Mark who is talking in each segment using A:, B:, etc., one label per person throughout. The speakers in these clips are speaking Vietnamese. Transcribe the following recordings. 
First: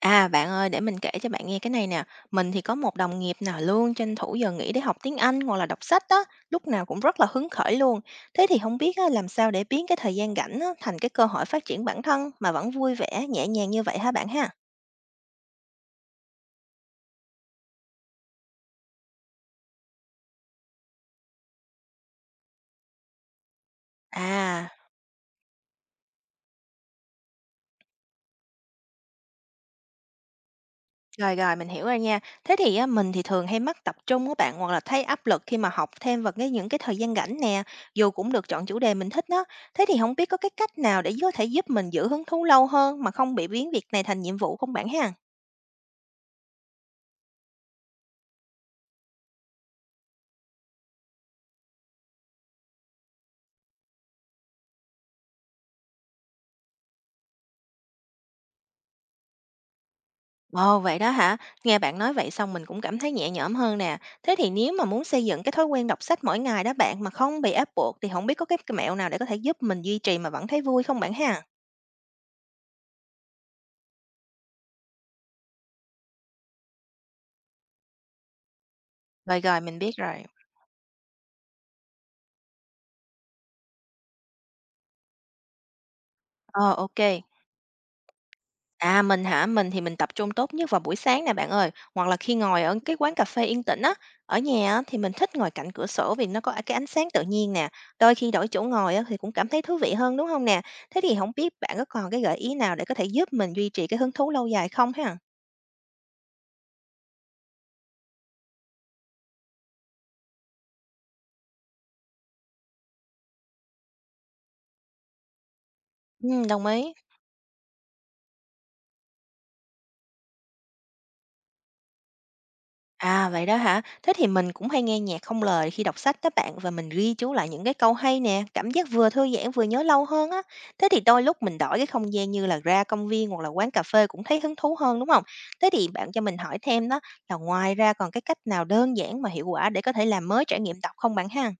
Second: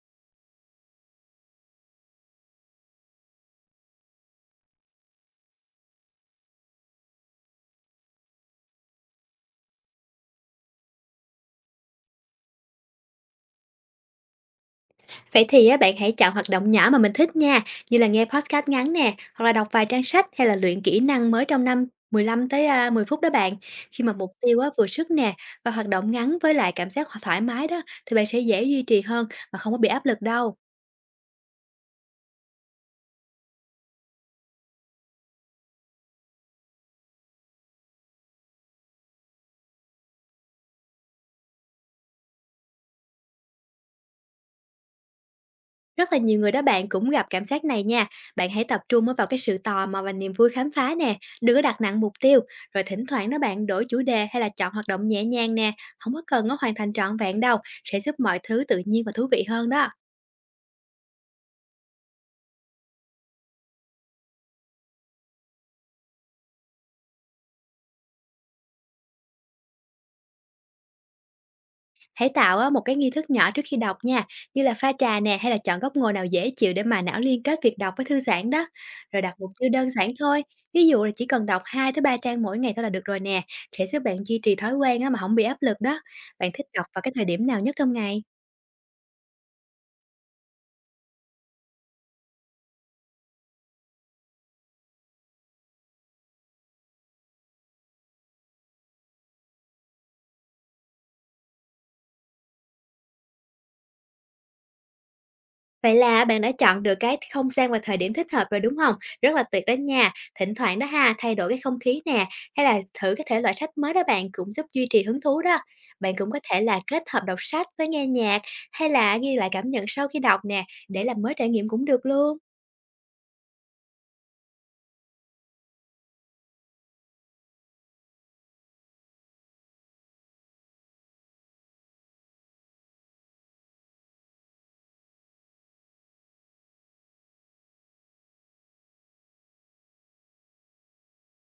A: À, bạn ơi, để mình kể cho bạn nghe cái này nè. Mình thì có một đồng nghiệp nào luôn tranh thủ giờ nghỉ để học tiếng Anh hoặc là đọc sách đó, lúc nào cũng rất là hứng khởi luôn. Thế thì không biết á, làm sao để biến cái thời gian rảnh á, thành cái cơ hội phát triển bản thân mà vẫn vui vẻ, nhẹ nhàng như vậy hả bạn ha?
B: Vậy thì á, bạn hãy chọn hoạt động nhỏ mà mình thích nha, như là nghe podcast ngắn nè, hoặc là đọc vài trang sách hay là luyện kỹ năng mới trong năm 15 tới à, 10 phút đó bạn. Khi mà mục tiêu á,
A: À,
B: vừa sức nè và hoạt động ngắn với lại cảm giác thoải mái đó thì bạn sẽ dễ duy trì hơn mà không có bị áp lực đâu.
A: rồi rồi, mình hiểu rồi nha. Thế thì á, mình thì thường hay mắc tập trung của bạn hoặc là thấy áp lực khi mà học thêm vào những thời gian rảnh nè, dù cũng được chọn chủ đề mình thích đó. Thế thì không biết có cái cách nào để có thể giúp mình giữ hứng thú lâu hơn mà không bị biến việc này thành nhiệm vụ không bạn ha?
B: Rất là nhiều người đó bạn cũng gặp cảm giác này nha. Bạn hãy tập trung á vào cái sự tò mò và niềm vui khám phá nè, đừng có đặt nặng mục tiêu. Rồi thỉnh thoảng đó bạn đổi chủ đề hay là chọn hoạt động nhẹ nhàng nè, không có cần nó hoàn thành trọn vẹn đâu, sẽ giúp mọi thứ tự nhiên và thú vị hơn đó.
A: Ồ, vậy đó hả? Nghe bạn nói vậy xong mình cũng cảm thấy nhẹ nhõm hơn nè. Thế thì nếu mà muốn xây dựng cái thói quen đọc sách mỗi ngày đó bạn mà không bị ép buộc thì không biết có cái mẹo nào để có thể giúp mình duy trì mà vẫn thấy vui không bạn ha?
B: Hãy tạo á, một cái nghi thức nhỏ trước khi đọc nha, như là pha trà nè hay là chọn góc ngồi nào dễ chịu để mà não liên kết việc đọc với thư giãn đó. Rồi đặt
A: Rồi
B: mục
A: rồi,
B: tiêu
A: mình
B: đơn
A: biết
B: giản
A: rồi.
B: thôi, ví dụ là chỉ cần đọc 2 tới 3 trang mỗi ngày thôi là được rồi nè, sẽ giúp bạn duy trì thói quen á, mà không bị áp lực đó. Bạn thích
A: Ờ,
B: đọc
A: ok.
B: vào cái thời điểm nào nhất trong ngày?
A: À, mình hả? Mình thì tập trung tốt nhất vào buổi sáng nè bạn ơi. Hoặc là khi ngồi ở cái quán cà phê yên tĩnh á. Ở nhà á, thì mình thích ngồi cạnh cửa sổ vì nó có cái ánh sáng tự nhiên nè. Đôi khi đổi chỗ ngồi á, thì cũng cảm thấy thú vị hơn đúng không nè? Thế thì không biết bạn có còn cái gợi ý nào để có thể giúp mình duy trì cái hứng thú lâu dài không ha?
B: Vậy là bạn đã chọn được cái không gian và thời điểm thích hợp rồi, đúng không? Rất là tuyệt đó nha. Thỉnh thoảng đó ha, thay đổi cái không khí nè, hay là thử cái thể loại sách mới đó bạn cũng giúp duy trì hứng thú đó. Bạn cũng có thể
A: Đồng
B: là
A: ý.
B: kết hợp đọc sách với nghe nhạc, hay là ghi lại cảm nhận sau khi đọc nè, để làm mới trải nghiệm cũng được luôn.
A: À, vậy đó hả? Thế thì mình cũng hay nghe nhạc không lời khi đọc sách đó bạn và mình ghi chú lại những cái câu hay nè, cảm giác vừa thư giãn vừa nhớ lâu hơn á. Thế thì đôi lúc mình đổi cái không gian như là ra công viên hoặc là quán cà phê cũng thấy hứng thú hơn đúng không? Thế thì bạn cho mình hỏi thêm đó là ngoài ra còn cái cách nào đơn giản mà hiệu quả để có thể làm mới trải nghiệm đọc không bạn ha?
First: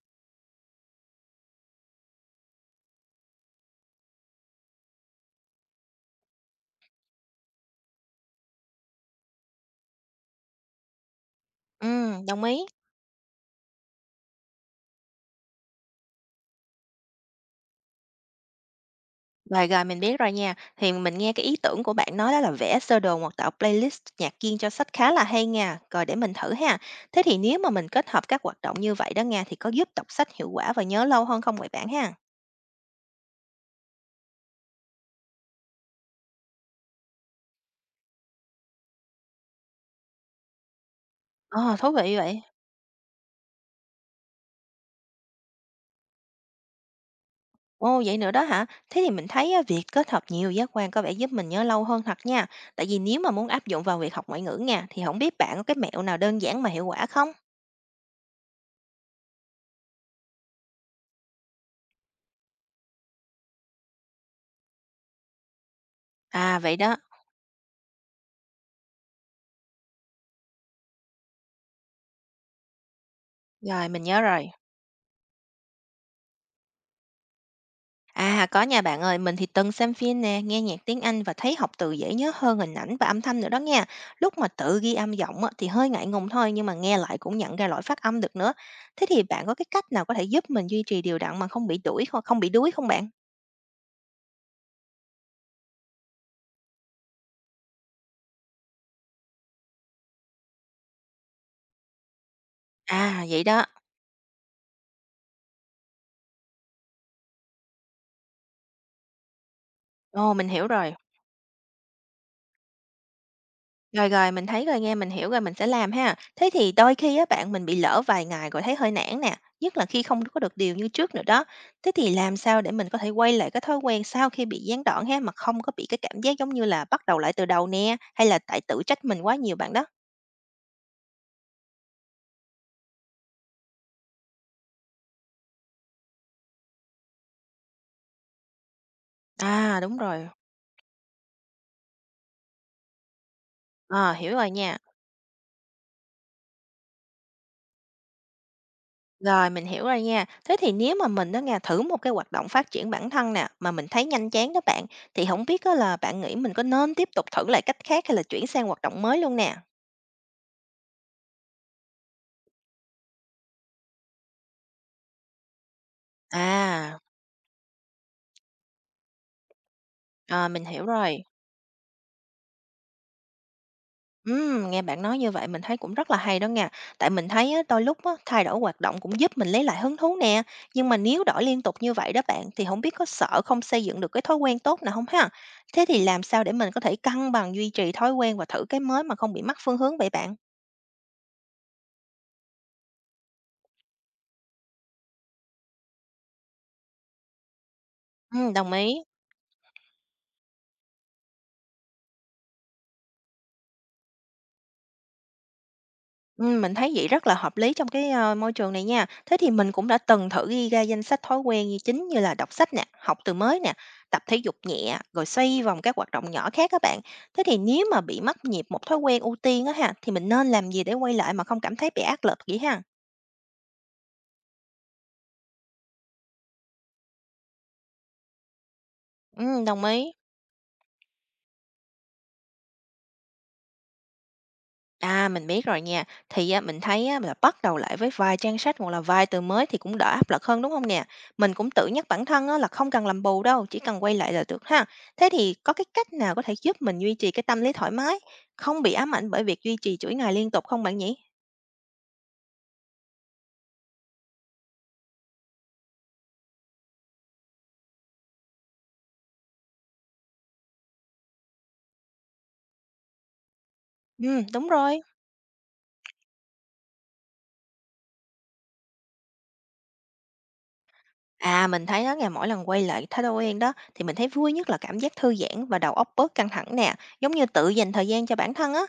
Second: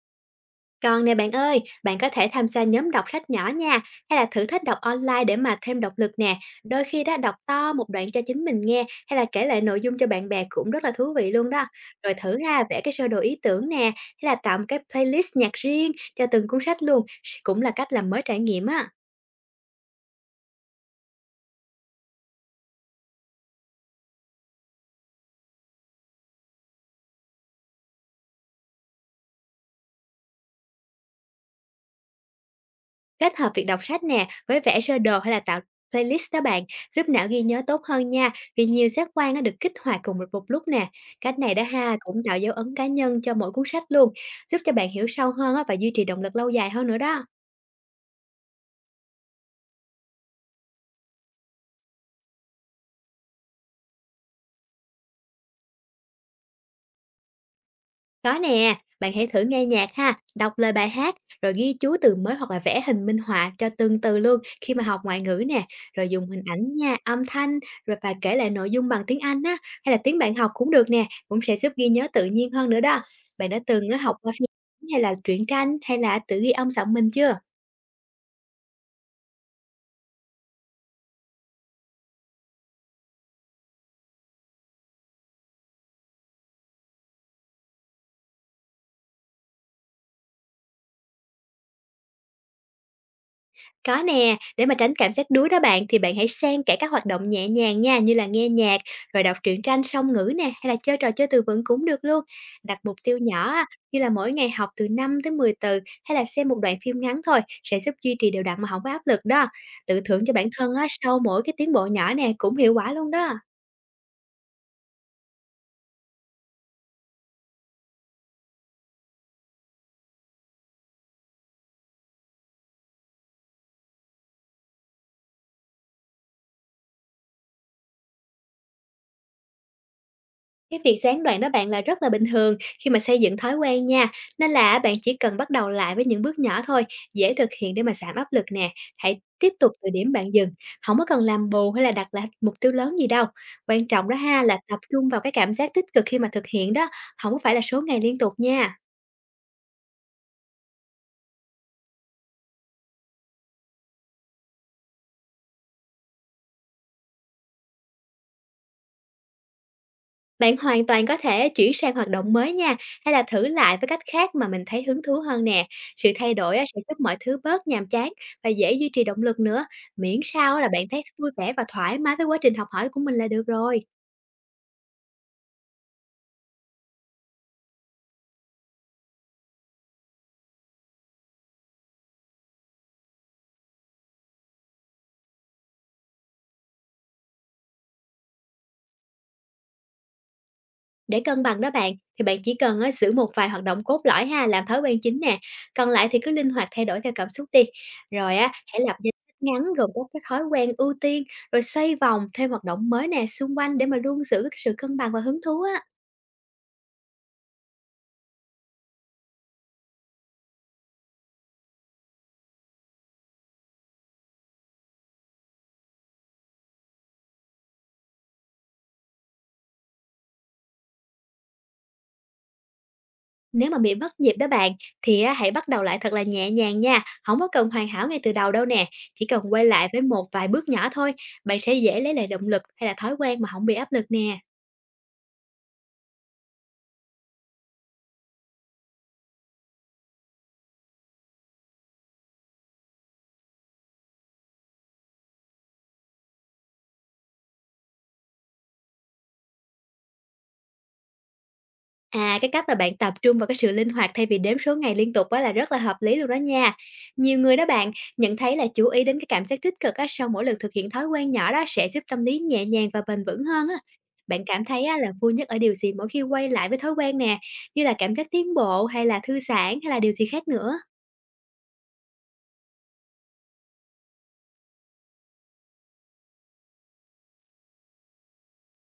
B: Còn nè bạn ơi, bạn có thể tham gia nhóm đọc sách nhỏ nha, hay là thử thách đọc online để mà thêm động lực nè. Đôi khi đã đọc to một đoạn cho chính mình nghe, hay là kể lại nội dung cho bạn bè cũng rất là thú vị luôn đó.
A: Ừ,
B: Rồi thử
A: đồng ý.
B: ha, vẽ cái sơ đồ ý tưởng nè, hay là tạo một cái playlist nhạc riêng cho từng cuốn sách luôn, cũng là cách làm mới trải nghiệm á.
A: Rồi, mình biết rồi nha. Thì mình nghe cái ý tưởng của bạn nói đó là vẽ sơ đồ hoặc tạo playlist nhạc riêng cho sách khá là hay nha. Rồi để mình thử ha. Thế thì nếu mà mình kết hợp các hoạt động như vậy đó nha thì có giúp đọc sách hiệu quả và nhớ lâu hơn không vậy bạn ha?
B: Kết hợp việc đọc sách nè với vẽ sơ đồ hay là tạo playlist đó bạn giúp não ghi nhớ tốt hơn nha, vì nhiều giác quan á được kích hoạt cùng một một lúc nè. Cách này đó
A: Ờ, thú
B: ha cũng
A: vị
B: tạo
A: vậy.
B: dấu ấn cá nhân cho mỗi cuốn sách luôn, giúp cho bạn hiểu sâu hơn á và duy trì động lực lâu dài hơn nữa đó.
A: Ồ, vậy nữa đó hả? Thế thì mình thấy á, việc kết hợp nhiều giác quan có vẻ giúp mình nhớ lâu hơn thật nha. Tại vì nếu mà muốn áp dụng vào việc học ngoại ngữ nha thì không biết bạn có cái mẹo nào đơn giản mà hiệu quả không?
B: Có nè, bạn hãy thử nghe nhạc ha, đọc lời bài hát, rồi ghi chú từ mới hoặc là vẽ hình minh họa cho từng từ luôn khi mà học ngoại ngữ nè, rồi dùng hình
A: À,
B: ảnh
A: vậy
B: nha,
A: đó.
B: âm thanh, rồi và kể lại nội dung bằng tiếng Anh á, hay là tiếng bạn học cũng được nè, cũng sẽ giúp ghi nhớ tự nhiên hơn nữa đó. Bạn đã từng
A: Rồi,
B: á,
A: mình
B: học
A: nhớ
B: qua phim
A: rồi.
B: hay là truyện tranh hay là tự ghi âm giọng mình chưa?
A: À, có nha bạn ơi, mình thì từng xem phim nè, nghe nhạc tiếng Anh và thấy học từ dễ nhớ hơn hình ảnh và âm thanh nữa đó nha. Lúc mà tự ghi âm giọng á, thì hơi ngại ngùng thôi nhưng mà nghe lại cũng nhận ra lỗi phát âm được nữa. Thế thì bạn có cái cách nào có thể giúp mình duy trì đều đặn mà không bị đuổi không không bị đuối không bạn?
B: Có nè, để mà tránh cảm giác đuối đó bạn thì bạn hãy xen kẽ các hoạt động nhẹ nhàng nha, như là nghe nhạc, rồi đọc truyện tranh song ngữ nè hay là chơi trò chơi từ vựng cũng được luôn. Đặt mục tiêu
A: À, vậy
B: nhỏ
A: đó.
B: á, như là mỗi ngày học từ 5 tới 10 từ, hay là xem một đoạn phim ngắn thôi, sẽ giúp duy trì đều đặn mà không có áp lực đó. Tự thưởng cho
A: Ồ,
B: bản
A: mình hiểu
B: thân á,
A: rồi.
B: sau mỗi cái tiến bộ nhỏ nè cũng hiệu quả luôn đó.
A: Rồi, mình thấy rồi nghe mình hiểu rồi, mình sẽ làm ha. Thế thì đôi khi á bạn, mình bị lỡ vài ngày rồi thấy hơi nản nè, nhất là khi không có được điều như trước nữa đó. Thế thì làm sao để mình có thể quay lại cái thói quen sau khi bị gián đoạn ha, mà không có bị cái cảm giác giống như là bắt đầu lại từ đầu nè, hay là tại tự trách mình quá nhiều bạn đó?
B: Cái việc gián đoạn đó bạn là rất là bình thường khi mà xây dựng thói quen nha. Nên là bạn chỉ cần bắt đầu lại với những bước nhỏ thôi, dễ thực hiện để mà giảm áp lực nè. Hãy tiếp tục
A: À,
B: từ
A: đúng
B: điểm
A: rồi.
B: bạn dừng, không có cần làm bù hay là đặt lại mục tiêu lớn gì đâu. Quan trọng
A: Ờ,
B: đó
A: hiểu
B: ha
A: rồi
B: là tập
A: nha.
B: trung vào cái cảm giác tích cực khi mà thực hiện đó, không có phải là số ngày liên tục nha.
A: Rồi, mình hiểu rồi nha. Thế thì nếu mà mình đó nghe thử một cái hoạt động phát triển bản thân nè, mà mình thấy nhanh chán đó bạn, thì không biết á là bạn nghĩ mình có nên tiếp tục thử lại cách khác hay là chuyển sang hoạt động mới luôn nè?
B: Bạn hoàn toàn có thể chuyển sang hoạt động mới nha, hay là thử lại với cách khác mà mình thấy hứng thú hơn nè. Sự thay đổi á, sẽ giúp
A: À.
B: mọi thứ bớt nhàm chán và dễ duy trì động lực nữa, miễn
A: À,
B: sao
A: mình
B: là bạn
A: hiểu
B: thấy
A: rồi.
B: vui vẻ và thoải mái với quá trình học hỏi của mình là được rồi.
A: Nghe bạn nói như vậy mình thấy cũng rất là hay đó nha. Tại mình thấy á, đôi lúc á, thay đổi hoạt động cũng giúp mình lấy lại hứng thú nè. Nhưng mà nếu đổi liên tục như vậy đó bạn thì không biết có sợ không xây dựng được cái thói quen tốt nào không ha? Thế thì làm sao để mình có thể cân bằng duy trì thói quen và thử cái mới mà không bị mất phương hướng vậy bạn?
B: Để cân bằng đó bạn, thì bạn chỉ cần á, giữ một vài hoạt động cốt lõi ha, làm thói quen chính nè. Còn lại thì cứ linh hoạt thay đổi theo cảm xúc đi. Rồi á,
A: Ừ, đồng
B: hãy
A: ý.
B: lập danh sách ngắn gồm các cái thói quen ưu tiên, rồi xoay vòng thêm hoạt động mới nè xung quanh để mà luôn giữ cái sự cân bằng và hứng thú á.
A: Mình thấy vậy rất là hợp lý trong cái, môi trường này nha. Thế thì mình cũng đã từng thử ghi ra danh sách thói quen như chính như là đọc sách nè, học từ mới nè, tập thể dục nhẹ, rồi xoay vòng các hoạt động nhỏ khác các bạn. Thế thì nếu mà bị mắc nhịp một thói quen ưu tiên á ha, thì mình nên làm gì để quay lại mà không cảm thấy bị áp lực vậy ha?
B: Nếu mà bị mất nhịp đó bạn, thì á, hãy bắt đầu lại thật là nhẹ nhàng nha, không có cần hoàn hảo ngay từ đầu đâu nè, chỉ cần quay
A: Đồng
B: lại với
A: ý.
B: một vài bước nhỏ thôi, bạn sẽ dễ lấy lại động lực hay là thói quen mà không bị áp lực nè.
A: À, mình biết rồi nha. Thì á, mình thấy á, là bắt đầu lại với vài trang sách hoặc là vài từ mới thì cũng đỡ áp lực hơn đúng không nè? Mình cũng tự nhắc bản thân á, là không cần làm bù đâu, chỉ cần quay lại là được ha. Thế thì có cái cách nào có thể giúp mình duy trì cái tâm lý thoải mái, không bị ám ảnh bởi việc duy trì chuỗi ngày liên tục không bạn nhỉ?
B: À, cái cách mà bạn tập trung vào cái sự linh hoạt thay vì đếm số ngày liên tục á là rất là hợp lý luôn đó nha. Nhiều người đó bạn, nhận thấy là chú ý đến cái cảm giác tích cực á sau mỗi lần thực hiện thói quen nhỏ đó sẽ giúp tâm lý nhẹ nhàng và bền vững hơn á.
A: Ừ,
B: Bạn cảm
A: đúng
B: thấy á
A: rồi.
B: là vui nhất ở điều gì mỗi khi quay lại với thói quen nè, như là cảm giác tiến bộ, hay là thư giãn, hay là điều gì khác nữa?
A: À, mình thấy đó ngày mỗi lần quay lại thói quen đó thì mình thấy vui nhất là cảm giác thư giãn và đầu óc bớt căng thẳng nè, giống như tự dành thời gian cho bản thân á.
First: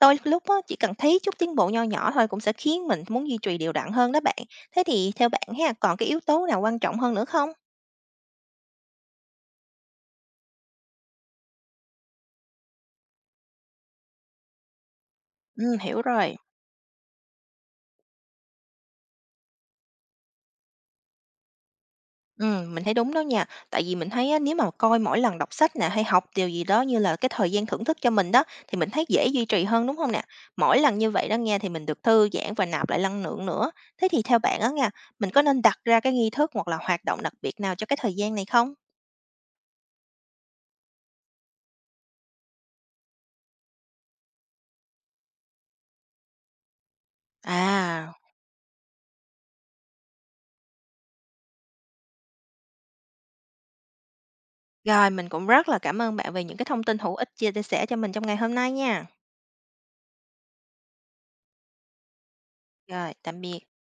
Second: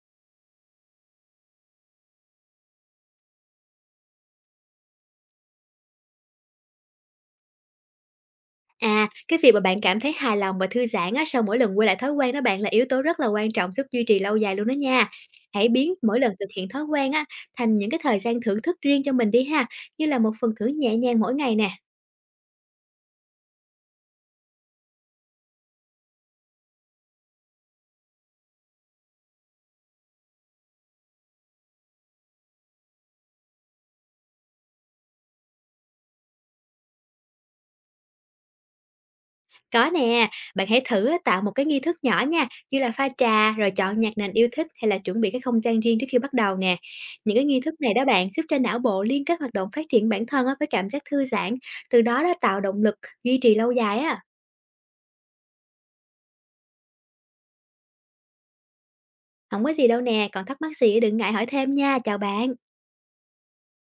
A: Đôi lúc á, chỉ cần thấy chút tiến bộ nho nhỏ thôi cũng sẽ khiến mình muốn duy trì đều đặn hơn đó bạn. Thế thì theo bạn ha, còn cái yếu tố nào quan trọng hơn nữa không?
B: À, cái việc mà bạn cảm thấy hài lòng và thư giãn á, sau mỗi lần quay lại thói quen đó bạn là yếu tố rất là quan trọng giúp duy trì lâu dài luôn đó nha. Hãy
A: Ừ,
B: biến
A: hiểu
B: mỗi lần
A: rồi.
B: thực hiện thói quen á, thành những cái thời gian thưởng thức riêng cho mình đi ha, như là một phần thưởng nhẹ nhàng mỗi ngày nè.
A: Mình thấy đúng đó nha. Tại vì mình thấy á, nếu mà coi mỗi lần đọc sách nè, hay học điều gì đó như là cái thời gian thưởng thức cho mình đó, thì mình thấy dễ duy trì hơn, đúng không nè? Mỗi lần như vậy đó nghe thì mình được thư giãn và nạp lại năng lượng nữa. Thế thì theo bạn á nha, mình có nên đặt ra cái nghi thức hoặc là hoạt động đặc biệt nào cho cái thời gian này không?
B: Có nè, bạn hãy thử á, tạo một cái nghi thức nhỏ nha, như là pha trà, rồi chọn nhạc nền yêu thích hay là chuẩn bị cái không gian riêng trước khi bắt đầu nè. Những cái nghi thức này đó
A: À,
B: bạn giúp cho não bộ liên kết hoạt động phát triển bản thân á, với cảm giác thư giãn, từ đó đó tạo động lực duy trì lâu dài á.
A: rồi mình cũng rất là cảm ơn bạn về những cái thông tin hữu ích chia chia sẻ cho mình trong ngày hôm nay nha.
B: Không có gì đâu nè, còn thắc mắc gì đừng ngại hỏi thêm nha. Chào bạn.
A: Rồi, tạm biệt.